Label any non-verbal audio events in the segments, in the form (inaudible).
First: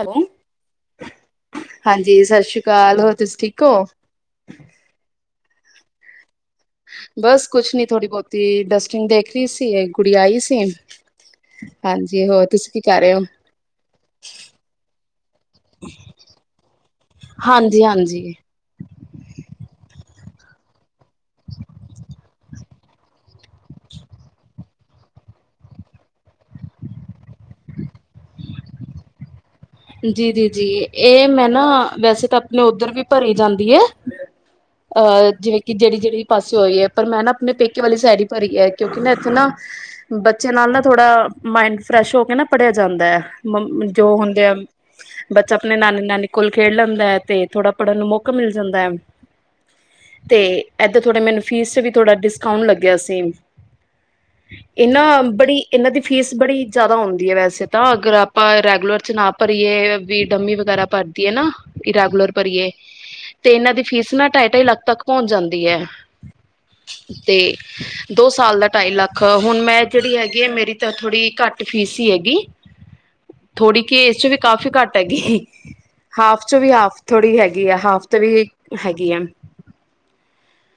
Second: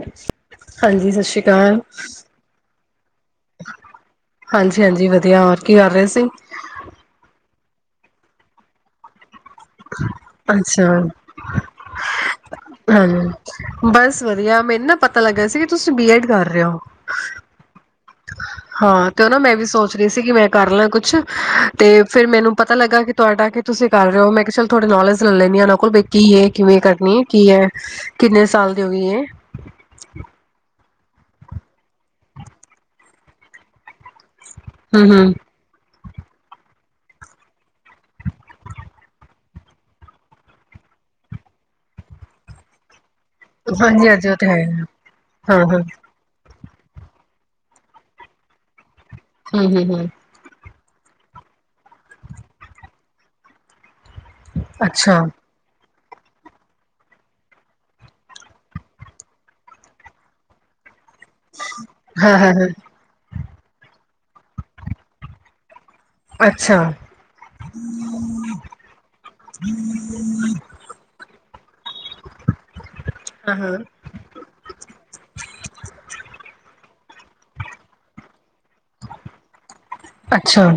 Hello ਹਾਂਜੀ ਸਤ ਸ੍ਰੀ ਅਕਾਲ ਹਾਂਜੀ ਸਤਿ ਸ਼੍ਰੀ ਅਕਾਲ ਹੋਰ ਤੁਸੀਂ ਠੀਕ ਹੋ ਹਾਂਜੀ ਹਾਂਜੀ ਵਧੀਆ ਹੋ ਕੀ ਕਰ ਰਹੇ ਸੀ ਤੇ ਡਸਟਿੰਗ ਦੇਖ ਰਹੀ ਸੀ ਗੁੜੀ ਆਈ ਸੀ ਅੱਛਾ ਹਾਂਜੀ ਹੋਰ ਤੁਸੀਂ ਕੀ ਕਰ ਰਹੇ ਹੋ ਹ ਬਸ ਵਧੀਆ ਮੈਨੂੰ ਨਾ ਪਤਾ ਲੱਗਾ ਸੀ ਕਿ ਤੁਸੀਂ ਬੀਐਡ ਕਰ ਰਹੇ ਹੋ ਹਾਂਜੀ ਹਾਂਜੀ ਹਾਂ ਤੇ ਉਹ ਨਾ ਮੈਂ ਵੀ ਸੋਚ ਰਹੀ ਸੀ ਕਿ ਮੈਂ ਕਰ ਲੈ ਕੁਛ ਤੇ ਫਿਰ ਮੈਨੂੰ ਪਤਾ ਲੱਗਾ ਕਿ ਤੁਹਾਡਾ ਕੀ ਤੁਸੀਂ ਕਰ ਰਹੇ ਹੋ ਮੈਂ ਕਿਹਾ ਚੱਲ ਥੋੜੇ ਨੌਲੇਜ ਲੈ ਲੈਂਣੀ ਹ ਇਹਨਾਂ ਕੋਲ ਬ ਕੀ ਹੈ ਕਿਵੇਂ ਕਰਨੀ ਹੈ ਕੀ ਹੈ ਕਿੰਨੇ ਸਾਲ ਦੀ ਹੋ ਗਈ ਹੈ ਜੀ ਜੀ ਜੀ ਇਹ ਮੈਂ ਨਾ ਵੈਸੇ ਤਾਂ ਆਪਣੇ ਉੱਧਰ ਵੀ ਭਰੀ ਜਾਂਦੀ ਹੈ ਹਮ ਅਹ ਹਮ ਜਿਵੇਂ ਕਿ ਜਿਹੜੀ ਜਿਹੜੀ ਪਾਸੇ ਹੋਈ ਹੈ ਪਰ ਮੈਂ ਨਾ ਆਪਣੇ ਪੇਕੇ ਵਾਲੀ ਸੈਰੀ ਭਰੀ ਹੈ ਕਿਉਂਕਿ ਨਾ ਇੱਥੇ ਨਾ ਬੱਚੇ ਨਾਲ ਨਾ ਥੋੜ੍ਹਾ ਮਾਇੰਡ ਫਰੈਸ਼ ਹੋ ਕੇ ਨਾ ਪੜ੍ਹਿਆ ਜਾਂਦਾ ਹੈ ਹਾਂਜੀ ਜੋ ਹਾਂਜੀ ਉਹ ਹੁੰਦੇ ਤੇ ਆ ਹੈ ਬੱਚ ਹਾਂ ਆਪਣੇ ਹਾਂ ਨਾਨੀ ਨਾਨੀ ਕੋਲ ਖੇਡ ਲੈਂਦਾ ਹੈ ਤੇ ਥੋੜਾ ਪੜ੍ਹਨ ਨੂੰ ਮੌਕਾ ਮਿਲ ਜਾਂਦਾ ਹੈ (unintelligible) ਇੱਦਾਂ ਥੋੜ੍ਹੇ ਮੈਨੂੰ ਫੀਸ 'ਚ ਵੀ ਥੋੜ੍ਹਾ ਡਿਸਕਾਊਂਟ ਲੱਗਿਆ ਸੀ ਅੱਛਾ ਇਹਨਾਂ ਬੜੀ ਇਹਨਾਂ ਦੀ ਫੀਸ ਬੜੀ ਜ਼ਿਆਦਾ ਹੁੰਂਦੀ ਹੈ ਵੈਸੇ ਤਾਂ ਅਗਰ ਆਪਾਂ ਰੈਗੂਲਰ ਚ ਨਾ ਪਰ ਇਹ ਵੀ ਡੰਮੀ ਵਗੈਰਾ ਭਰ ਹੈ ਨਾ ਇਰਾਗਲਰ ਹਾਂ ਪਰ ਹਾਂ ਹਾਂ ਇਹ ਤੇ ਇਹਨਾਂ ਦੀ ਫੀਸ ਨਾ ਢਾਈ ਢਾਈ ਲੱਖ ਤੱਕ ਪਹੁੰਚ ਜਾਂਦੀ ਹੈ ਅੱਛਾ ਤੇ ਦੋ ਸਾਲ ਦਾ ਢਾਈ ਲੱਖ ਹੁਣ ਮੈਂ ਜਿਹੜੀ ਹੈਗੀ ਆ ਮੇਰੀ ਤਾਂ ਥੋੜ੍ਹੀ ਘੱਟ ਫੀਸ ਹੀ ਹੈਗੀ ਹਾਂ ਹਾਂ ਥੋੜੀ ਕਿ ਘੱਟ ਹੈਗੀ ਹਾਫ ਚ ਵੀ ਹਾਫ ਥੋੜੀ ਹੈਗੀ ਆ ਹਾਫ ਤੋਂ ਵੀ ਹੈਗੀ ਆ ਅੱਛਾ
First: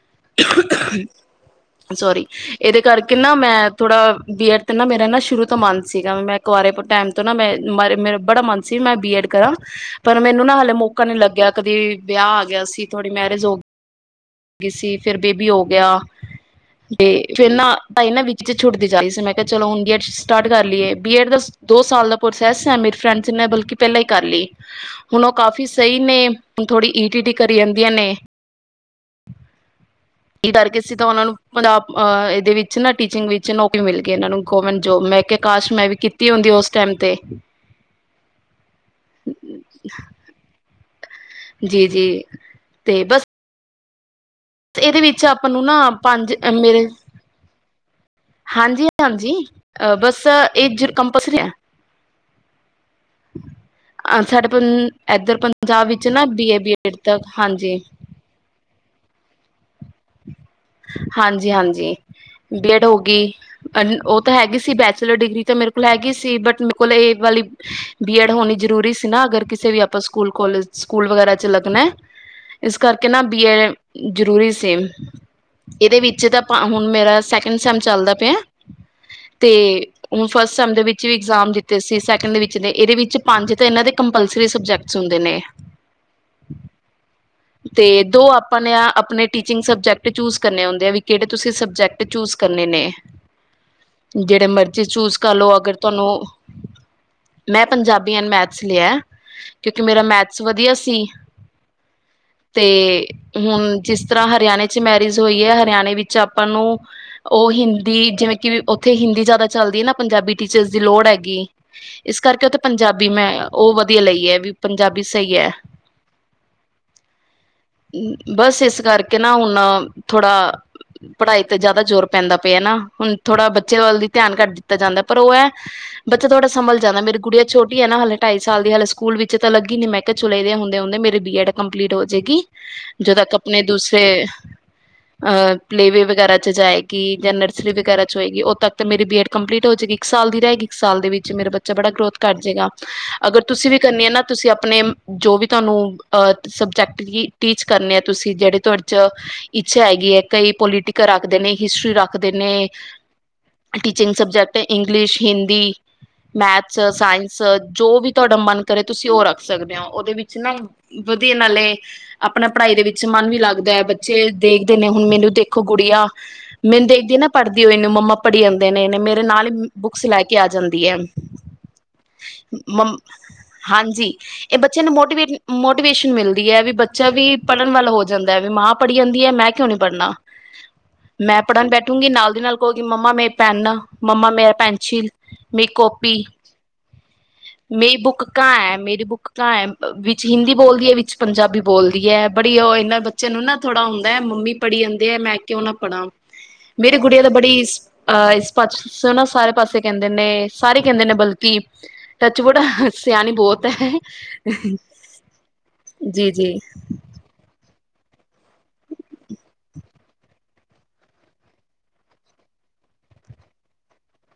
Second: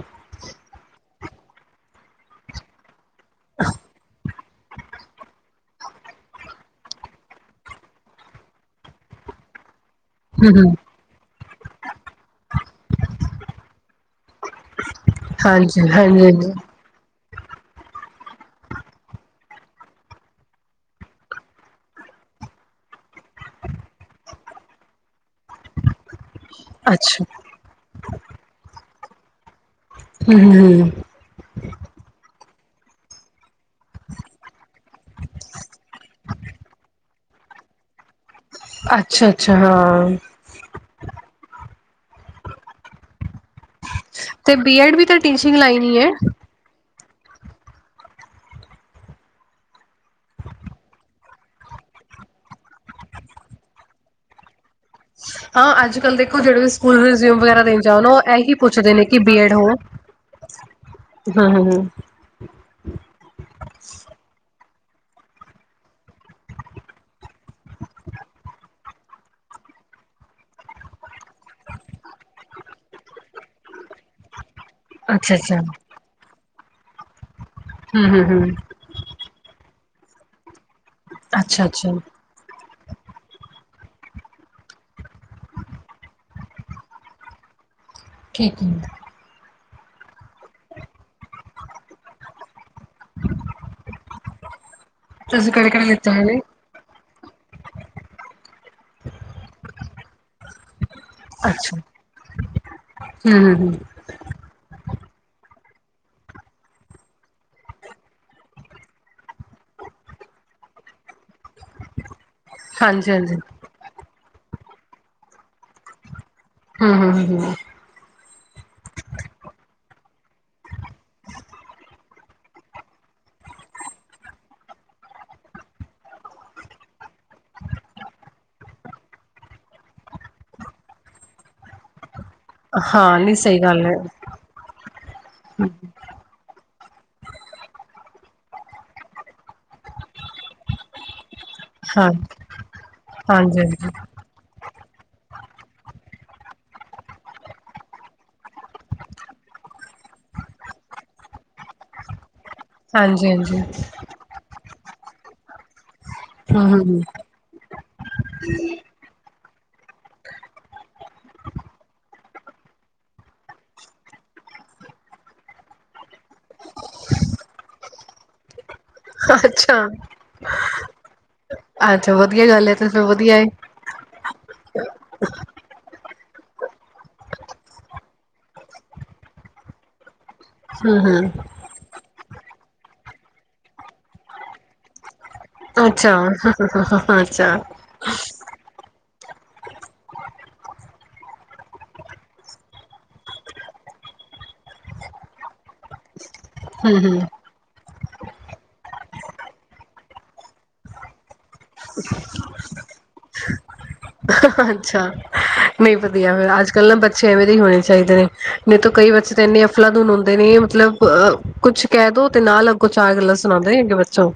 ਸੋਰੀ ਇਹਦੇ ਕਰਕੇ ਕਿਹਿੰਨਾ ਮੈਂ ਥੋੜਾ ਬੀ ਐਡ ਤੇ ਨਾ ਮੇਰਾ ਨਾ ਸ਼ੁਰੂ ਮੰਦ ਸੀਗਾ ਮੈਂਰੇ ਟਾਈਮ ਤੋਂ ਨਾ ਮੈਂ ਮ ਮੇਰੇ ਬੜਾ ਮਨ ਸੀ ਮੈਂ ਬੀਐਡ ਕਰਾਂ ਪਰ ਮੈਨੂੰ ਹਮ ਨਾ ਹਾਲੇ ਹਮ ਮੌਕਾ ਨੀ ਲੱਗਿਆ ਕਦੀ ਵਿਆਹ ਆ ਗਿਆ ਸੀ ਥੋੜ੍ਹੀ ਮੈਰਿਜ ਹੋ ਗਈ ਲੱ ਗਈ ਸੀ ਫਿਰ ਬੇਬੀ ਹੋ ਹਾਂਜੀ ਗਿਆ ਹਾਂਜੀ ਹਾਂਜੀ ਤੇ ਫਿਰ ਨਾ ਤਾਂ ਵਿੱਚ ਛੁੱਟਦੀ ਜਾ ਰਹੀ ਸੀ ਮੈਂ ਕਿਹਾ ਚਲੋ ਹੁ ਬੀਡ ਸਟਾਰਟ ਕਰ ਲਈਏ ਬੀਡ ਦਾ ਦੋ ਸਾਲ ਦਾ ਪ੍ਰੋਸੈਸ ਹੈ ਮੇ ਫਰਡ ਨੇ ਬਲਕਿ ਪਹਿਲਾਂ ਹੀ ਕਰ ਲਈ ਹੁਣ ਉਹ ਕਾਫੀ ਸਹੀ ਨੇ ੁਣ ਥੋੜੀ ਈਟ ਅੱਛਾ ਈ ਕਰੀ ਜਾਂਦੀਆਂ ਨੇ ਹੂੰ ਕੀ ਕਰਕੇ ਹੂੰ ਸੀ ਤਾਂ ਉਹਨਾਂ ਨੂੰ ਪੰਜਾਬ ਅਹ ਇਹਦੇ ਵਿੱਚ ਟੀਚਿੰਗ ਨੌਕਰੀ ਮਿਲ ਗਈ ਇਹਨਾਂ ਨੂੰ ਗਵੌਰਮੈਂਟ ਜੋਬ ਮੈਂ ਕਾਸ਼ ਮੈਂ ਵੀ ਕੀਤੀ ਤੀ ਹੁੰਦੀ ਉਸ ਟਾਈਮ 'ਤੇ ਅੱਛਾ ਅੱਛਾ ਹਾਂ ਜੀ ਜੀ ਤੇ ਬਸ ਤੇ ਬੀਐਡ ਇਹਦੇ ਵੀ ਤਾਂ ਵਿੱਚ ਆਪਾਂ ਟੀਚਿੰਗ ਨੂੰ ਨਾ ਲਾਈਨ ਹੀ ਹੈ ਪੰਜ ਮੇਰੇ ਹਾਂਜੀ ਹਾਂਜੀ ਅਹ ਬਸ ਇਹ ਕੰਪਲਸਰੀ ਆ ਸਾਡੇ ਇੱਧਰ ਹਾਂ ਪੰਜਾਬ ਅੱਜ ਵਿੱਚ ਕੱਲ ਨਾ ਦੇਖ ਬੀਏ ਜਿਹੇ ਵੀ ਬੀਐਡ ਸਕੂਲ ਤੱਕ ਰਿਜ਼ਿਊਮ ਵਗੈਰਾ ਹਾਂਜੀ ਦੇਣ ਜਾਣ ਉਹ ਇਹੀ ਪੁੱਛ ਛ ਦੇ ਨੇ ਕਿ ਬੀ ਐਡ ਹੋ। ਹਾਂ ਹਾਂਜੀ ਹਾਂ ਹਾਂ ਹਾਂਜੀ ਬੀਐਡ ਹੋ ਗਈ। ਉਹ ਤਾਂ ਹੈਗੀ ਸੀ ਬੈਚਲਰ ਡਿਗਰੀ ਤਾਂ ਮੇਰੇ ਕੋਲ ਹੈਗੀ ਸੀ ਬਟ ਮੇਰੇ ਕੋਲ ਇਹ ਵਾਲੀ ਬੀ ਐਡ ਹੋਣੀ ਜ਼ਰੂਰੀ ਸੀ ਨਾ ਅਗਰ ਕਿਸੇ ਵੀ ਆਪਾਂ ਸਕੂਲ ਕੋਲਜ ਸਕੂਲ ਵਗੈਰਾ ' ਲੱਗਣਾ ਇਸ ਕਰਕੇ ਨਾ ਬੀ ਐਡ ਜ਼ਰੂਰੀ ਸੀ। ਅੱਛਾ ਅੱਛਾ ਹੂੰ ਇਹਦੇ ਵਿੱਚ ਤਾਂ ਹੁਣ ਮੇਰਾ ਸ ਮ ਚੱਲਦਾ ਹੂੰ ਪਿਆ ਹੂੰ ਤੇ ਉਹ ਫਸਟਮ ਦੇ ਵਿੱਚ ਵੀ ਇਗਜ਼ਾਮ ਅੱਛਾ ਦਿੱਤੇ ਅੱਛਾ ਸੀ ਸੈਕਿੰਡ ਵਿੱਚ ਨੇ ਇਹਦੇ ਵਿੱਚ ਪੰਜ ਤਾਂ ਇਹਨਾਂ ਦੇ ਕੰਪਲਸਰੀ ਸਬਜੈਕਟਸ ਹੁੰਦੇ ਨੇ ਤੇ ਦੋ ਆਪਾਂ ਠੀਕ ਨੇ ਆ ਹੈ ਆਪਣੇ ਟੀਚ ਟੀਚਿੰਗ ਸਬਜੈਕਟ ਚੂਜ਼ ਕਰਨੇਉੁੰਦੇ ਆ ਵੀ ਕਿਹੜੇ ਤੁਸੀਂ ਸਬਜੈਕਟ ਚੂਜ਼ ਕਰਨੇ ਨੇ ਹ (inaudible) ਜਿਹੜੇ ਮਰਜ਼ ਜੀ ਜੇ ਚੂਜ਼ ਕਰ ਲਓ ਅਗਰ ਲਿੱਤੇ ਹੋਏ ਤੁਹਾਨੂੰ ਨੇ ਮੈਂ ਪੰਜਾਬੀ ਐਨ ਮੈਥਸ ਲਿਆ ਕਿਉਂਕਿ ਮੇਰਾ ਮੈਥਸ ਵਧੀਆ ਸੀ। ਅੱਛਾ ਤੇ ਹੂੰ ਹੂੰ ਹੂੰ ਹੁਣ ਜਿਸ ਤਰ੍ਹਾਂ ਹਰਿਆਣੇ ਚ ਮੈ ਹੋਈ ਹੈ ਹਰਿਆਣੇ ਵਿੱਚ ਆਪਾਂ ਨੂੰ ਉਹ ਹਿੰਦੀ ਜਿਵੇਂ ਕਿ ਉੱਥੇ ਹਿੰਦੀ ਜਿਆਦਾ ਚਲਦੀ ਹੈ ਨਾ ਪੰਜਾਬੀ ਟੀਚਰ ਦੀ ਲੋੜ ਹੈਗੀ। ਇਸ ਕਰਕੇ ਉੱਥੇ ਪੰਜਾਬੀ ਹਾਂਜੀ ਮੈਂ ਹਾਂਜੀ ਉਹ ਵਧੀਆ ਲਈ ਹੈ। ਵੀ ਪੰਜਾਬੀ ਸਹੀ ਹੈ। (unintelligible) ਬਸ ਇਸ ਕਰਕੇ ਨਾ ਹੁਣ ਥੋੜਾ, ਪੜ੍ਹਾਈ ਤੇ ਜ਼ਿਆਦਾ ਜ਼ੋਰ ਪੈਂਦਾ ਪਿਆ ਨਾ, ਹੁਣ ਥੋੜਾ ਬੱਚੇ ਵੱਲ ਦੀ ਧਿਆਨ ਕੱਟ ਦਿੱਤਾ ਜਾਂਦਾ। ਪਰ ਉਹ ਹੈ, ਬੱਚਾ ਥੋੜਾ ਸੰਭਲ ਜਾਂਦਾ ਮੇਰੀ ਕੁੜਆ ਛੋਟੀ ਹੈ ਨਾ ਹਾਲੇ ਢਾਈ ਸਾਲ ਦੀ ਹਾਲੇ ਸਕੂਲ ਵਿੱਚ ਤਾਂ ਲੱਗੀ ਨੀ ਮੈਂ ਕਿਹਾ ਚਲੇ ਹੁੰਦੇ ਹੁੰਦੇ ਮੇਰੀ ਬੀ ਐਡ ਕੰਪਲੀਟ ਹੋਜੇਗੀ। ਹਾਂ ਜਦੋਂ ਨਹੀਂ ਤੱਕ ਸਹੀ ਆਪਣੇ ਗੱਲ ਹੈ ਦੂਸਰੇ ਪਲੇ ਵੇ ਵਗੈਰਾ ਜਾਏਗੀ ਜਾਂ ਨਰਸਰੀ ਵਗੈਰਾ 'ਚ ਹੋਏਗੀ ਉਦੋਂ ਤੱਕ ਤਾਂ ਮੇਰੀ ਬੀ ਐਡ ਕੰਪਲੀਟ ਹੋਜੇਗੀ ਇੱਕ ਸਾਲ ਦੀ ਰਹਿਗੀ ਇੱਕ ਸਾਲ ਦੇ ਵਿੱਚ ਮੇਰੇ ਬੱਚੇ ਬੜਾ ਹਾਂ ਗਰੋਥ ਕਰ ਜੇਗਾ। ਅਗਰ ਹਾਂਜੀ ਤੁਸੀਂ ਵੀ ਹਾਂਜੀ ਕਰਨੀ ਆ ਨਾ ਤੁਸੀਂ ਆਪਣੇ ਜੋ ਵੀ ਤੁਹਾਨੂੰ ਸਬਜੈਕਟ ਕੀ ਟੀਚ ਕਰਨੇ ਆ ਤੁਸੀਂ ਜਿਹੜੇ ਤੁਹਾਡੇ ', ਇੱਛਾ ਹੈਗੀ ਏ ਕਈ ਪੋਲੀਟੀਕਲ ਰੱਖਦੇ ਨੇ ਹਿਸਟਰੀ ਰੱਖਦੇ ਨੇ, ਹਾਂਜੀ ਹਾਂਜੀ ਟੀਚਿੰਗ ਸਬਜੈਕਟ ਕਈ ਇੰਗਲਿਸ਼, ਹਿੰਦੀ ਹੂੰ ਹੂੰ ਮੈਥਸ, ਹੂੰ ਸਾਇੰਸ ਜੋ ਵੀ ਤੁਹਾਡਾ ਮਨ ਕਰੇ ਤੁਸੀਂ ਉਹ ਰੱਖ ਸਕਦੇ ਹੋ। ਉਹਦੇ ਵਿੱਚ ਨਾ ਵਧੀਆ ਨਾਲੇ, ਆਪਣਾ ਪੜ੍ਹਾਈ ਦੇ ਵਿੱਚ ਮਨ ਵੀ ਲੱਗਦਾ ਹੈ ਬੱਚੇ ਦੇਖਦੇ ਨੇ ਹੁਣ ਮੈਨੂੰ ਦੇਖੋ ਗੁਡੀਆ, ਮੈਨੂੰ ਦੇਖਦੀ ਨਾ ਪੜ੍ਹਦੀ ਹੋਈ ਨੂੰ ਮੰਮਾ ਪੜ੍ਹੀ ਜਾਂਦੇ ਨੇ ਮੇਰੇ ਨਾਲ ਹੀ, ਅੱਛਾ ਬੁੱਕਸ ਲੈ ਕੇ ਆ ਜਾਂ ਦੀ ਹੈ। ਅੱਛਾ ਵਧੀਆ ਗੱਲ ਏ ਫਿਰ ਮੰ ਤੇ ਵਧੀਆ ਏ। ਹਾਂਜੀ ਇਹ ਬੱਚਿਆਂ ਨੂੰ ਮੋਟੀਵੇਟ ਮੋਟੀਵੇਸ਼ਨ ਮਿਲਦੀ ਹੈ ਵੀ ਬੱਚਾ ਵੀ ਪੜ੍ਹਨ ਵੱਲ ਹੋ ਜਾਂਦਾ ਵੀ ਮਾਂ ਪੜ੍ਹੀ ਜਾਂਦੀ ਹੈ ਮੈਂ ਕਿਉਂ ਨੀ ਪੜ੍ਹਨਾ। ਹੂੰ ਹੂੰ ਮੈਂ ਪੜ੍ਹਨ ਬੈਠੂਗੀ ਨਾਲ ਉਹਦੇ ਨਾਲ ਕੋ ਗੀ ਮੰਮਾ ਮੇਰੀ ਪੈਨ, ਮੰਮਾ ਮੇਰਾ ਪੈਨਸਿਲ। ਮੇਰੀ ਅੱਛਾ, ਕਾਪੀ ਅੱਛਾ ਕਹਾਂ ਹੈ ਵੀ ਹਿੰਦੀ ਬੋਲਦੀ ਏ ਵਿੱਚ ਪੰਜਾਬੀ ਬੋਲਦੀ ਏ ਬੜੀ ਉਹ ਇਹਨਾਂ ਬੱਚਿਆਂ ਨੂੰ ਨਾ ਥੋੜ੍ਹਾ ਹੁੰਦਾ ਮੰਮੀ ਪੜ੍ਹੀ ਜਾਂਦੇ ਹੈ ਮੈਂ ਕਿਉਂ ਨਾ ਪੜ੍ਹਾਂ। ਮੇਰੇ ਹੂੰ-ਹੂੰ, ਗੁਡੀਆਂ ਤਾਂ ਬੜੀ ਹਾਂ ਇਸ ਪਾਸੀਓ ਨਾ ਸਾਰੇ ਪਾਸੇ ਕਹਿੰਦੇ ਨੇ ਸਾਰੇ ਕਹਿੰਦੇ ਨੇ ਬਲਕਿ, ਟੱਚਵੁਡ ਸਿਆਣੀ ਬਹੁਤ ਹੈ। ਅੱਛਾ ਅੱਛਾ ਨਹੀਂ ਜੀ ਵਧੀਆ ਫਿਰ ਜੀ ਅੱਜ-ਕੱਲ੍ਹ ਨਾ ਬੱਚੇ ਐਵੇਂ ਦੇ ਹੀ ਹੋਣੇ ਚਾਹੀਦੇ ਨੇ। ਨਹੀਂ ਤਾਂ ਕਈ ਬੱਚੇ ਤਾਂ ਇੰਨੇ ਅਫਲਾਦੂਨ ਹੁੰਦੇ ਨੇ ਮਤਲਬਹ ਕੁੱਛ ਕਹਿ ਦੋ ਤੇ ਨਾਲ ਅੱਗੋਂ ਚਾਰ ਗੱਲਾਂ ਸੁਣਾਉਂਦੇ ਅੱਗੇ ਬੱਚੋਂ।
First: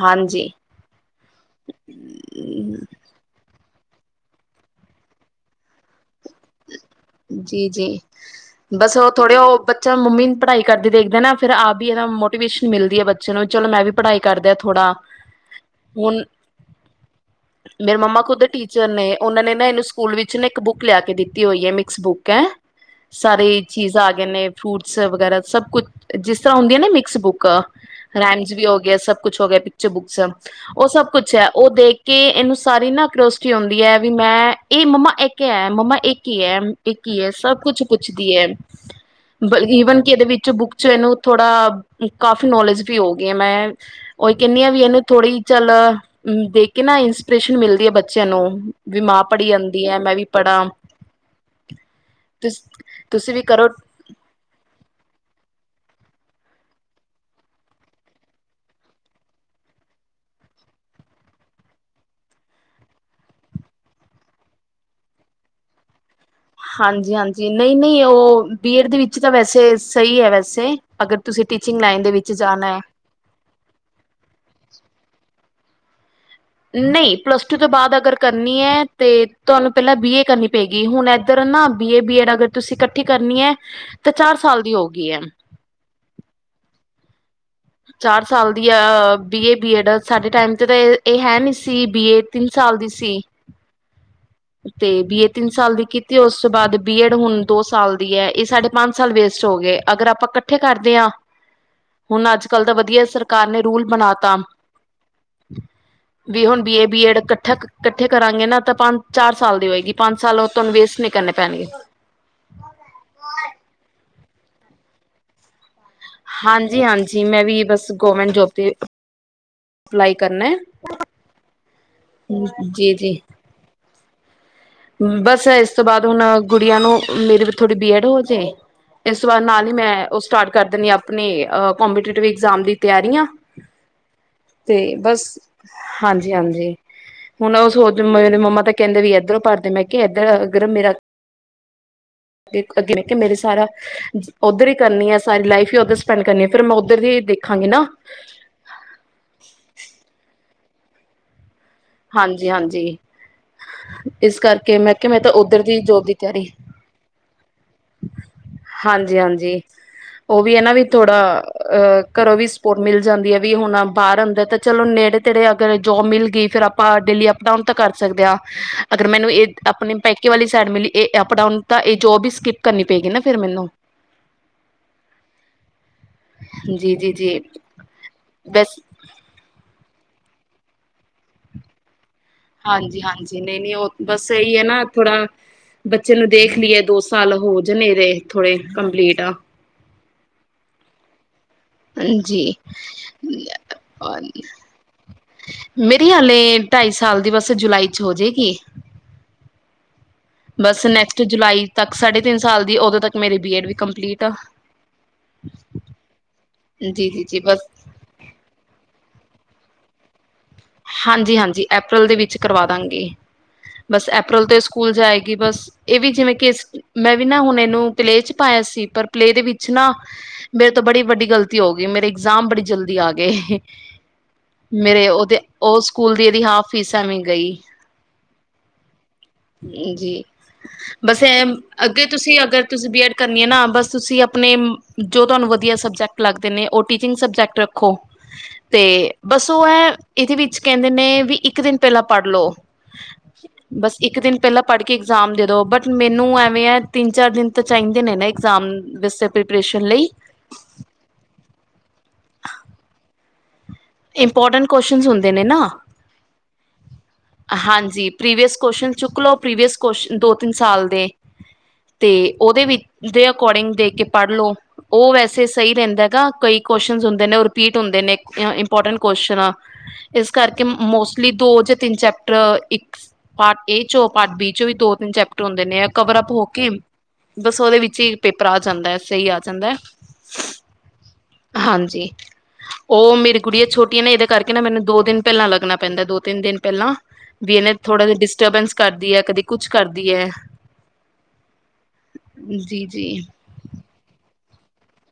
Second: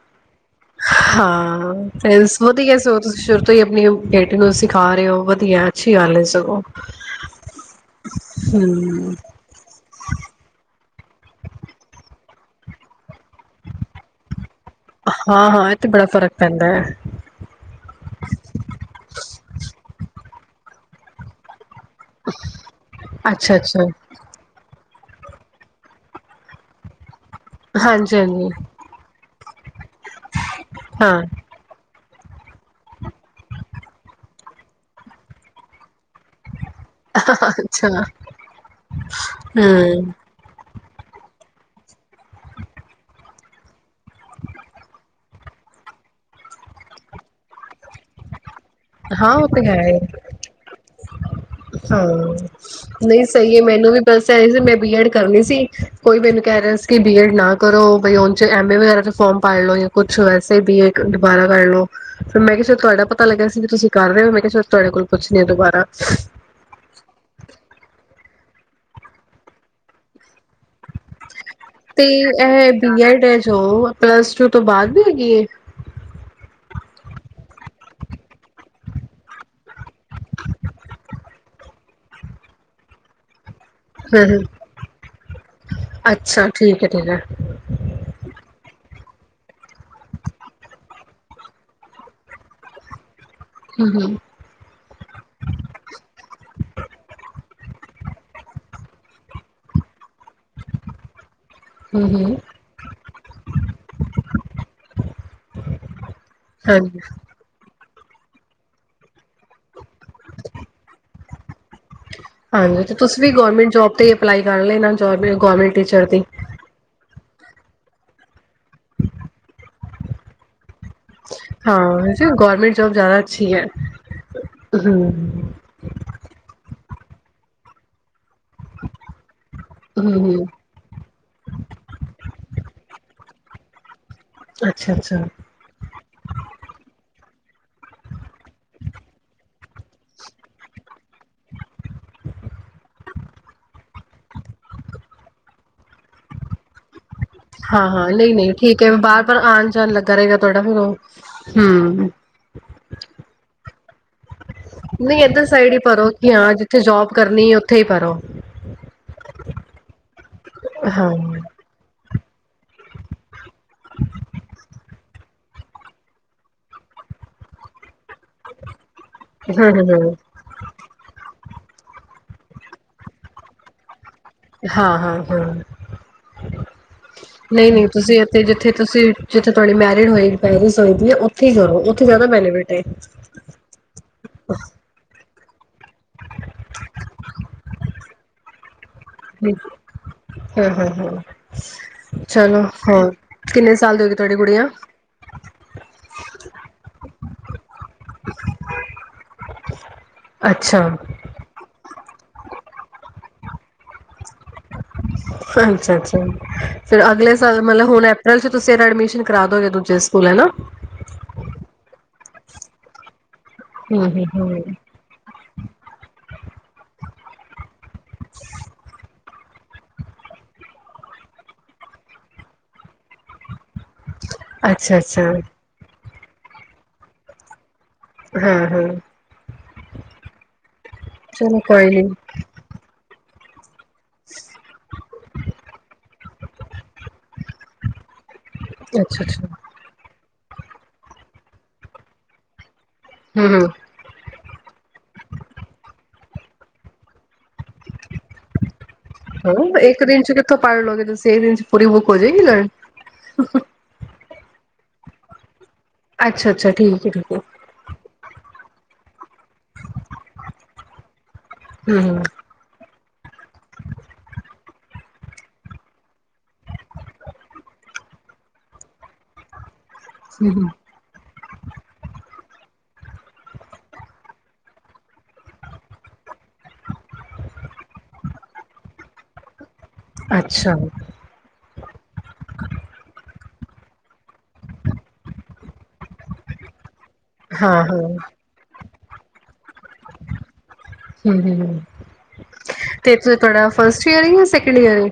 ਹਾਂਜੀ ਹਾਂ (unintelligible) ਵਧੀਆ ਸਗੋਂ ਤੁਸੀਂ ਸ਼ੁਰੂ ਤੋਂ ਹੀ ਬੇਟੀ ਨੂੰ ਸਿਖਾ ਰਹੇ ਹੋ ਵਧੀਆ ਅੱਛੀ ਗੱਲ ਹੈ ਜੀ। (unintelligible) ਜੀ-ਜੀ ਬਸ ਉਹ ਥੋੜੇ ਉਹ ਬੱਚਾ ਮੰਮੀ ਨੂੰ ਪੜ੍ਹਾਈ ਕਰਦੇ ਦੇਖਦੇ ਨਾ ਫਿਰ ਆਪ ਵੀ ਇਹਦਾ ਮੋਟੀਵੇਸ਼ਨ ਮਿਲਦੀ ਹੈ ਬੱਚੇ ਨੂੰ ਚਲੋ ਮੈਂ ਵੀ ਪੜ੍ਹਾਈ ਕਰਦਾ ਥੋੜ੍ਹਾ। ਹਾਂ ਹਾਂ ਇਹ ਤੇ ਬੜਾ ਫ਼ਰਕ ਪੈਂਦਾ ਹੈ। ਮੇਰੇ ਮੰਮਾ ਖੁਦ ਟੀਚਰ ਨੇ ਉਹਨਾਂ ਨੇ ਨਾ ਇਹਨੂੰ ਸਕੂਲ ਵਿੱਚ ਨਾ ਇੱਕ ਬੁੱਕ ਲਿਆ ਕੇ ਦਿੱਤੀ ਦੀ ਹੋ ਇਹ ਮਿਕਸ ਬੁੱਕ ਹੈ। ਸਾਰੇ ਅੱਛਾ-ਅੱਛਾ, ਚੀਜ਼ ਆ ਗਏ ਨੇ ਫਰੂਟ ਸਰ ਵਗੈਰਾ ਸਭ ਕੁਝ ਜਿਸ ਤਰਾਂ ਹੁੰਦੀਆਂ ਨਾ ਮਿਕਸ ਬੁਕ ਹਾਂਜੀ-ਹਾਂਜੀ, ਰੈਮਸ ਵੀ ਹੋ ਗਿਆ ਸਭ ਕੁਛ ਹੋ ਗਿਆ ਉੇ ਬੁੱਕਸ ਉਹ ਸਭ ਹਾਂ ਕੁਛ ਹੈ ਉਹ ਦੇਖ ਕਿ ਇਹਨੂੰ ਸਾਰੀ ਨਾਰੋਸ਼ਟੀ ਆਉਂਦੀ ਹੈ ਵੀ ਮੈਂ ਇਹ ਮੰਮਾ ਇੱਕ ਹੈ ਮੰਮਾ ਇੱਕ ਕੀ ਹੈ ਇਕ ਹੀ ਐਸਾ ਕੁਝ ਅੱਛਾ, ਪੁੱਛਦੀ ਹੂੰ। ਹਦੇ ਵਿਚ ਚਲੋ ਥੋੜਾ ਕਾਫੀ ਨੌਲੇਜ ਵੀ ਹੋ ਗਈ ਆ ਮੈਂ ਉਹੀ ਕਹਿੰਦੀ ਆ ਵੀ ਇਹਨੂੰ ਥੋੜੀ ਚਲ ਦੇਖ ਕੇ ਨਾ ਇੰਸਪੀਰੇਸ਼ਨ ਮਿਲਦੀ ਆ ਬੱਚਿਆਂ ਨੂੰ ਵੀ ਮਾਂ ਹਾਂ ਉਹ ਪੜ੍ਹੀ ਤੇ ਜਾਂਦੀ ਹੈ ਈ। ਮੈਂ ਵੀ ਪੜ੍ਹਾ ਹਾਂ ਨਹੀਂ ਤੁਸੀਂ ਵੀ ਸਹੀ ਹੈ ਕਰੋ ਮੈਨੂੰ ਵੀ ਬੱਸ ਆ ਸੀ ਮੈਂ ਬੀਐਡ ਕਰਨੀ ਸੀ ਕੋਈ ਮੈਨੂੰ ਕਹਿ ਰਿਹਾ ਸੀ ਕਿ ਬੀ ਏਡ ਨਾ ਕਰੋ ਬਮ ਏ ਵਗੈਰਾ ਫਾਰਮ ਪਾ ਲੋਓ ਜਾਂ ਕੁਛ ਵਸੇ ਬੀਏ ਦੁਬਾਰਾ ਕਰ ਲ ਲੋ ਫਿਰ ਮੈਂ ਕਿਹਾ ਤੁਹਾਡਾ ਪਤਾ ਲੱਗਿਆ ਸੀ ਤੁਸੀਂ ਕਰ ਰਹੇ ਹੋ ਮੈਂ ਕਿਹਾ ਤੁਹਾਡ ਕੋਲ ਕੁੱਛ ਨ ਦੁਬਾਰਾ ਹਾਂਜੀ ਹਾਂਜੀ ਨਹੀਂ ਨਹੀਂ ਉਹ ਬੀਏਡ ਦੇ ਵਿੱਚ ਤਾਂ ਵੈਸੇ ਸਹੀ ਹੈ ਵੈਸੇ ਅਗਰ ਤੁਸੀਂ ਟੀਚਿੰਗ ਲਾਈਨ ਤੇ ਦੇ ਵਿੱਚ ਇਹ ਜਾਣਾ ਹੈ ਬੀ ਐਡ ਹੈ ਜੋ ਪਲੱਸ ਟੂ ਤੋਂ ਬਾਅਦ ਵੀ ਹੈਗੀ ਹੈ ਨਹੀਂ ਪਲੱਸ ਟੂ ਤੋਂ ਬਾਅਦ ਅਗਰ ਕਰਨੀ ਹੈ ਤੇ ਤੁਹਾਨੂੰ ਪਹਿਲਾਂ ਬੀ ਏ ਕਰਨੀ ਪਏਗੀ ਹੁਣ ਇਧਰ ਨਾ ਬੀ ਏ ਬੀਐਡ ਅਗਰ ਤੁਸੀਂ ਇਕੱਠੀ ਕਰਨੀ ਹੈ ਤਾਂ ਹਮ ਚਾਰ ਹਮ ਸਾਲ ਦੀ ਹੋ ਗਈ ਹੈ ਅੱਛਾ ਠੀਕ ਹੈ ਠੀਕ ਹੈ ਚਾਰ ਸਾਲ ਦੀ ਆ ਬੀ ਏ ਬੀਏਡ ਸਾਡੇ ਟਾਈਮ ' ਤਾਂ ਇਹ ਇਹ ਹੈ ਨਹੀਂ ਸੀ ਬੀ ਏ ਤਿੰਨ ਸਾਲ ਦੀ ਸੀ ਹਮ ਹਮ ਤੇ ਬੀ ਏ ਤਿੰਨ ਸਾਲ ਦੀ ਕੀਤੀ ਉਸ ਤੋਂ ਬਾਅਦ ਬੀਐਡ ਹੁਣ ਦੋ ਸਾਲ ਦੀ ਹੈ ਇਹ ਸਾਡੇ ਪੰਜ ਸਾਲ ਵੇਸਟ ਹੋ ਗਏ ਅਗਰ ਆਪਾਂ ਇਕੱਠੇ ਕਰਦੇ ਹਾਂ ਹੂੰ ਹੁਣ ਹੂੰ ਅੱਜ ਕੱਲ੍ਹ ਦਾ ਵਧੀਆ ਸਰਕਾਰ ਨੇ ਰੂਲ ਬਣਾ ਤ ਹ ਵੀ ਹੁਣ ਬੀ ਏ ਹਾਂਜੀ ਬੀ ਏਡ ਇਕੱਠ ਇਕੱਠੇ ਕਰਾਂਗੇ ਨਾ ਤਾਂ ਪੰਜ ਚਾਰ ਸਾਲ ਦੀ ਹੋਏਗੀ ਪੰਜ ਸਾਲ ਉਹ ਤੁਹਾਨੂੰ ਵੇਸਟ ਨਹੀਂ ਕਰਨੇ ਪੈਣਗੇ ਹਾਂਜੀ ਤੇ ਤੁਸੀਂ ਵੀ ਗਰਮੈਂਟ ਜੋਬ ਤੇ ਅਪਲਾਈ ਕਰ ਲ ਇਹ ਜੋਬ ਗਰਮੈਟ ਹਾਂਜੀ ਹਾਂਜੀ ਜ ਮੈਂ ਵੀ ਬਸ ਗੋਮੈਂਟ ਜੋਤੀ ਅਪਲਾਈ ਕਰਨਾ ਹਾਂ ਗਵਰਮੈਂਟ ਜੌਬ ਜੀ ਜ਼ਿਆਦਾ ਜੀ ਅੱਛੀ ਹੈ ਹੂੰ ਬਸ ਇਸ ਤੋਂ ਬਾਅਦ ਹੁਣ ਗੁੜੀਆਂ ਨੂੰ ਮੇਰੇ ਥੋੜ੍ਹੀ ਐਡ ਹੋ ਇਸ ਤੋਂ ਬਾਅਦ ਨਾਲ ਹੀ ਮੈਂ ਹੂੰ ਉਹ ਹੂੰ ਸਟਾਰਟ ਕਰ ਦਿੰਦੀ ਆਪਣੀ ਕਪੀਟਿਵਗਜ਼ਾਮ ਦੀ ਤਿਆਰੀਆਂ ਤੇ ਅੱਛਾ ਅੱਛਾ ਬਸ ਹਾਂਜੀ ਹਾਂਜੀ ਹੁਣ ਉਹ ਸੋਚ ਮੇਰੇ ਮੰਮਾ ਤਾਂ ਕਹਿੰਦੇ ਵੀ ਏਧਰੋਂ ਭਰ ਮੈਂ ਕਿਹਾ ਇੱਧਰ ਅਗਰ ਮੇਰਾ ਤੇ ਅੱਗੇ ਮੈਂ ਕਿਹਾ ਮੇਰਾ ਸਾਰਾ ਉੱਧਰ ਹੀ ਕਰਨੀ ਆ ਸਾਰੀ ਲਾਈਫ ਹੀ ਉੱਧਰ ਸਪੈਂਡ ਕਰਨੀ ਹੈ ਫੇਰ ਮੈਂ ਉੱਧਰ ਦੀ ਦੇਖਾਂਗੀ ਨਾ ਹਾਂ-ਹਾਂ ਨਹੀਂ ਨਹੀਂ ਠੀਕ ਐ ਬਾਰ-ਬਾਰ ਆਣ-ਜਾਣ ਲੱਗਾ ਰਏਗਾ (unintelligible) ਹਾਂਜੀ-ਹਾਂਜੀ। ਇਸ ਕਰਕੇ ਮੈਂ ਕਿਆ ਮੈਂ ਨਹੀਂ ਤਾਂ ਇੱਧਰ ਉੱਧਰ ਸਾਈਡ ਹੀ ਦੀ ਜੋਬ ਭਰੋ ਦੀ ਕਿ ਤਿਆਰੀ ਹਾਂ ਜਿੱਥੇ ਜੋਬ ਕਰਨੀ ਉੱਥੇ ਹੀ ਭਰੋ ਹਾਂਜੀ-ਹਾਂਜੀ ਓ ਵੀ ਐ ਨਾ ਵੀ ਹਾਂ ਥੋੜਾ ਹੂੰ ਅਹ ਘਰੋਂ ਵੀ ਸਪੋਰਟ ਮਿਲ ਜਾਂਦੀ ਐ ਵੀ ਹੁਣ ਬਾਹਰ ਅੰਦਰ ਤਾਂ ਚਲੋ ਨੇੜੇ ਤੇੜੇ ਅਗਰ ਜੋਬ ਮਿਲ ਗਈ ਫਿਰ ਆਪ ਪਾਂ ਡੇਲੀ ਅਪਡਾਊਨ ਤਾਂ ਕਰ (unintelligible) ਅਗਰ ਮੈਨੂੰ ਏ ਹੂੰ ਆਪਣੇ ਹੂੰ ਪੇਕੇ ਵਾਲੀ ਸਾਈਡ ਮਿਲੀ ਏ ਅਪਡਾਊਨ ਤਾਂ ਏ ਜੋਬ ਹੀ ਸਕਿਪ ਕਰਨੀ ਪਏਗੀ ਨਾ ਫਿਰ ਮੈਨੂੰ ਹਾਂ-ਹਾਂ-ਹਾਂ ਜੀ-ਜੀ-ਜੀ ਨਹੀਂ ਨਹੀਂ ਤੁਸੀਂ ਉੱਥੇ ਜਿੱਥੇ ਬਸ ਤੁਸੀਂ ਜਿੱਥੇ ਤੁਹਾਡੀ ਮੈ (unintelligible) ਪੈਰਿਸ ਹੋਈ ਦੀ ਏ ਉੱਥੇ ਹੀ ਜਾਓ ਹਾਂਜੀ-ਹਾਂਜੀ ਨਹੀਂ ਨਹੀਂ ਉਹ ਬਸ ਇਹੀ ਐ ਨਾ ਥੋੜਾ ਬੱਚੇ ਨੂੰ ਦੇਖ ਲਈਏ ਦੋ ਸਾਲ ਹੋ (unintelligible) ਥੋੜੇ ਕੰਪਲੀਟ ਹੂੰ ਹ-ਹ-ਹ ਹਾਂਜੀ ਕਿੰਨੇ ਸਾਲ ਦੀ ਹੋ ਗਈ ਤੁਹਾਡੀ ਗੁੜੀਆ (unintelligible) ਹਾਲੇ ਢਾਈ ਸਾਲ ਦੀ ਬਸ ਜੁਲਾਈ ਚ ਹੋਜੇਗੀ ਬਸ ਅੱਛਾ ਨੈਕਸਟ ਜੁਲਾਈ ਤੱਕ ਸਾਢੇ ਤਿੰਨ ਸਾਲ ਦੀ ਉਦੋਂ ਤੱਕ ਮੇਰੀ ਬੀਏਡ ਵੀ ਕੰਮ ਅੱਛਾ-ਅੱਛਾ ਫੇਰ ਜੀ ਜੀ ਅਗਲੇ ਜੀ ਬਸ ਸਾਲ ਮਤਲਬ ਹੁਣ ਅਪ੍ਰੈਲ ਚ ਤੁਸੀਂ ਏਦਾ ਐਡਮਿਸ਼ਨ ਕਰਦੋਗੇ ਦੂਜੇ ਸਕੂਲ ਹੈ ਨਾ ਹਾਂਜੀ-ਹਾਂਜੀ ਅਪ੍ਰੈਲ ਦੇ ਵਿੱਚ ਚ ਕਰਵਾ ਦਾਂਗੇ। ਹੂੰ ਬਸ ਹੂੰ ਅਪ੍ਰੈਲ ਤੋਂ ਏ ਹੂੰ ਸਕੂਲ ਜਾਏਗੀ ਬਸ ਏ ਵੀ ਜਿਵੇਂ ਕਿ ਮੈਂ ਵੀ ਨਾ ਹੁਣ ਇਹਨੂੰ ਪਲੇਅ ਚ ਪਾਇਆ ਸੀ ਪਰ ਪਲੇਅ ਦੇ ਵਿੱਚ ਨਾ ਮੇਰੇ ਤੋਂ ਬੜੀ ਵੱਡੀ ਗ਼ਲਤੀ ਹੋ ਗਈ ਮੇਰੇ ਇਗਜ਼ਾਮ ਬੜੀ ਜਲਦੀ ਆ ਗਏ ਮੇਰੇ ਅੱਛਾ-ਅੱਛਾ। ਉਹਦੇ ਉਹ ਸਕੂਲ ਦੀ ਏਦੀ ਹਾਫ ਫੀਸ ਐਵੇਂ ਗਈ ਹਾਂ-ਹਾਂ ਜੀ ਬਸ ਚਲੋ (unintelligible) ਕੋਈ ਨੀ ਅੱਗੇ ਤੁਸੀਂ ਅਗਰ ਤੁਸੀਂ ਬੀ ਐਡ ਕਰਨੀਆ ਨਾ ਬਸ ਤੁਸੀਂ ਆਪਣੇ ਜੋ ਤੁਹਾਨੂੰ ਵਧੀਆ ਸਬਜੈਕਟਸ ਲੱਗਦੇ ਨੇ ਉਹ ਟੀਚਿੰਗ ਸਬਜੈਕਟ ਰੱਖੋ ਤੇ ਅੱਛਾ ਅੱਛਾ ਬਸ ਉਹ ਹੈ ਇਹਦੇ ਵਿੱਚ ਕਹਿੰਦੇ ਨੇ ਵੀ ਇੱਕ ਦਿਨ ਪਹਿਲਾਂ ਪੜ੍ਹ ਲਓ ਹੂੰ ਹੂੰ ਬਸ ਇੱਕ ਦਿਨ ਪਹਿਲਾਂ ਪੜ੍ਹ ਕੇ ਇਗਜ਼ਾਮ ਦੇ ਦੋ ਬਟ ਮੈਨੂੰ ਐਵੇਂ ਹੈ ਤਿੰਨ ਚਾਰ ਦਿਨ ਤਾਂ ਚਾਹੀਦੇ ਨੇ ਨਾ ਇਗਜ਼ਾਮ ਵੈਸੇ ਹਾਂ ਪ੍ਰੀਪਰੇਸ਼ਨ ਇੱਕ ਲਈ ਦਿਨ ਚ ਕਿੱਥੋਂ ਪੜ੍ਹ ਲੋਗੇ ਤੁਸੀਂ ਇੱਕ ਦਿਨ ਚ ਪੂਰੀ ਬੁੱਕ ਹੋ ਜਾਏਗੀ ਲ੍ਰਨ ਇੰਪੋਰਟੈਂਟ ਕੁਅਸ਼ਨ ਹੁੰਦੇ ਨੇ ਨਾ ਅੱਛਾ ਅੱਛਾ ਠੀਕ ਠੀਕ ਹੈ ਹਾਂਜੀ ਪ੍ਰੀਵੀਅਸ ਕੋਸ਼ਨ ਚੁੱਕ ਲੋ ਪ੍ਰੀਵੀਅਸ ਕੁਸ਼ਨ ਦੋ ਤਿੰਨ ਸਾਲ ਦੇ ਤੇ ਹੂੰ ਉਹਦੇ ਵਿੱਚ ਦੇ ਅਕੋਰਡਿੰਗ ਦੇਖ ਕੇ ਪੜ੍ਹ ਲੋ ਉਹ ਵੈਸੇ ਸਹੀ ਰਹਿੰਦਾ ਹੈ ਗ ਕਈ ਕੁਸਚਨ ਹੁੰਦੇ ਨੇ ਉਹ ਰਿਪੀਟ ਹੁੰਦੇ ਨੇ ਇੰਪੋਰਟੈਂਟ ਕੁਸ਼ਨਾ ਇਸ ਕਰਕੇ ਹੂੰ ਮੋਸਟਲੀ ਦੋ ਜਾਂ ਤਿੰਨ ਚੈਪ ਚ ਪਾਰਟ ਏ ਚ ਪਾਰਟ ਬੀ ਚ ਵੀ ਦੋ ਤਿੰਨ ਚੈਪਟਰ ਹੁੰਦੇ ਨੇ ਕਵਰ ਅ ਹੋ ਕੇ ਬਸ ਓਦੇ ਵਿਚ ਹੀ ਪੇਪਰ ਆ ਜਾਂਦਾ ਹੈ ਸਹੀ ਆ ਜਾਂਦਾ ਅੱਛਾ ਹਾਂਜੀ ਉਹ ਮੇਰੀ ਕੁੜੀ ਛੋਟੀ ਏ ਇਹਦੇ ਕਰਕੇ ਨਾ ਮੈਨੂੰ ਦੋ ਦਿਨ ਪਹਿਲਾਂ ਲੱਗਣਾ ਪੈਂਦਾ ਦੋ ਤਿੰਨ ਦਿਨ ਪਹਿਲਾਂ ਬੀ ਐਨੇ ਹਾਂ ਥੋੜਾ ਹਾਂ ਜਿਆ ਡਿਸਟਰਬੈਂਸ ਕਰਦੀ ਹੈ ਕਦੇ ਕੁਛ ਕਰਦੀ ਹੈ ਹਮ ਹਮ ਜੀ ਤੇ ਜੀ ਤੁਹਾਡਾ ਫਸਟ ਈਅਰ ਜਾ ਸੈਕ ਕਲੀਅਰ (inaudible)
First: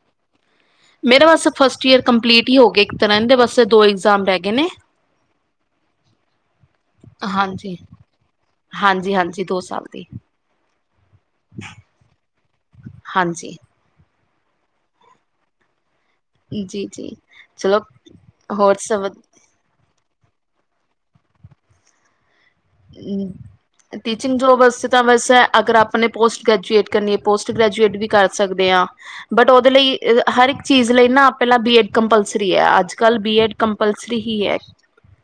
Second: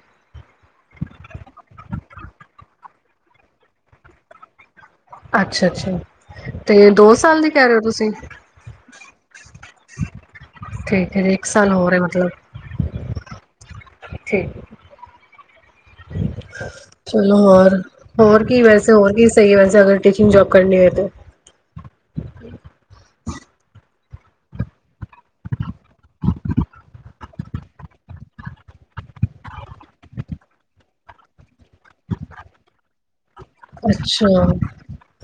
ਮੇਰਾ ਵਸ ਫਸਟ ਈਅਰ ਕੰਪਲੀਟ ਹੀ ਹੋ ਗੇ ਇੱਕ ਤਰਦੇ ਵਸ ਦੋ ਇਗਜ਼ਾਮ ਰਹਿ ਗ ਨੇ ਅੱਛਾ ਅੱਛਾ ਤੇ ਦੋ ਸਾਲ ਦੀ ਕਹਿ ਰਹੇ ਹਾਂਜੀ ਹੋ ਤੁਸੀਂ ਹਾਂਜੀ ਹਾਂਜੀ ਦੋ ਸਾਲ ਦੀ ਠੀਕ ਹੈ ਜੀ ਇੱਕ ਸਾਲ ਹੋਰ ਐ ਮਤਲਬ ਹਾਂਜੀ ਠੀਕ ਜੀ ਜੀ ਚਲੋ ਹੋਰ ਹੋਰ ਕੀ ਵੈਸੇ ਹੋਰ ਕੀ ਸਹੀ ਵੈਸੇ ਅਗਰ ਟੀਚਿੰਗ ਜੌਬ ਕਰਨੀ ਹੈ ਤੇ ਟੀਚਿੰਗ ਜੋਬ ਵਾਸਤੇ ਤਾਂ ਵੈਸ ਅਗਰ ਆਪਣੇ ਪੋਸਟ ਗ੍ਰੈਜੂਏਟ ਕਰਨੀ ਪੋਸਟ ਗ੍ਰੈਜੂਏਟ ਵੀ ਕਰ ਸਕਦੇ ਹਾਂ ਬਟ ਉਹਦੇ ਲਈ ਹਰ ਇੱਕ ਚੀਜ਼ ਲਈ ਨਾ ਪਹਿਲਾਂ ਬੀਐਡ ਕੰਪਲਸਰੀ ਹੈ ਅੱਜ ਕੱਲ੍ਹ ਬੀਐਡ ਕੰਪਲਸਰੀ ਅੱਛਾ ਹੀ ਹੈ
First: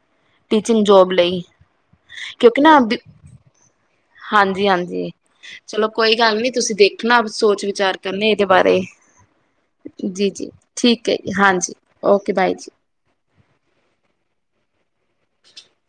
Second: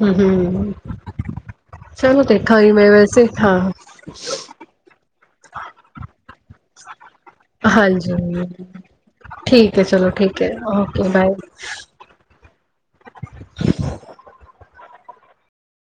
ਹੂੰ ਹੂੰ ਟੀਚਿੰਗ ਜੋਬ ਲਈ ਚਲੋ ਕਿਉਂਕਿ ਦੇਖਾਂਗੀ ਨਾ ਮੈਂ ਵੈਸੇ ਹਾਂ ਜੀ ਚਲੋ ਕੋਈ ਗੱਲ ਨੀ ਤੁਸੀਂ ਦੇਖ ਆਪਣਾ ਸੋਚ ਵਿਚਾਰ ਕਰਨੇ ਹਾਂਜੀ ਇਹਦੇ ਬਾਰੇ ਠੀਕ ਹੈ ਚਲੋ ਜੀ ਠੀਕ ਜੀ ਹੈ ਠੀਕ ਓਕੇ ਹੈ ਜੀ ਬਾਏ ਹਾਂਜੀ ਓਕੇ ਬਾਈ ਜੀ ਹਮ (inaudible)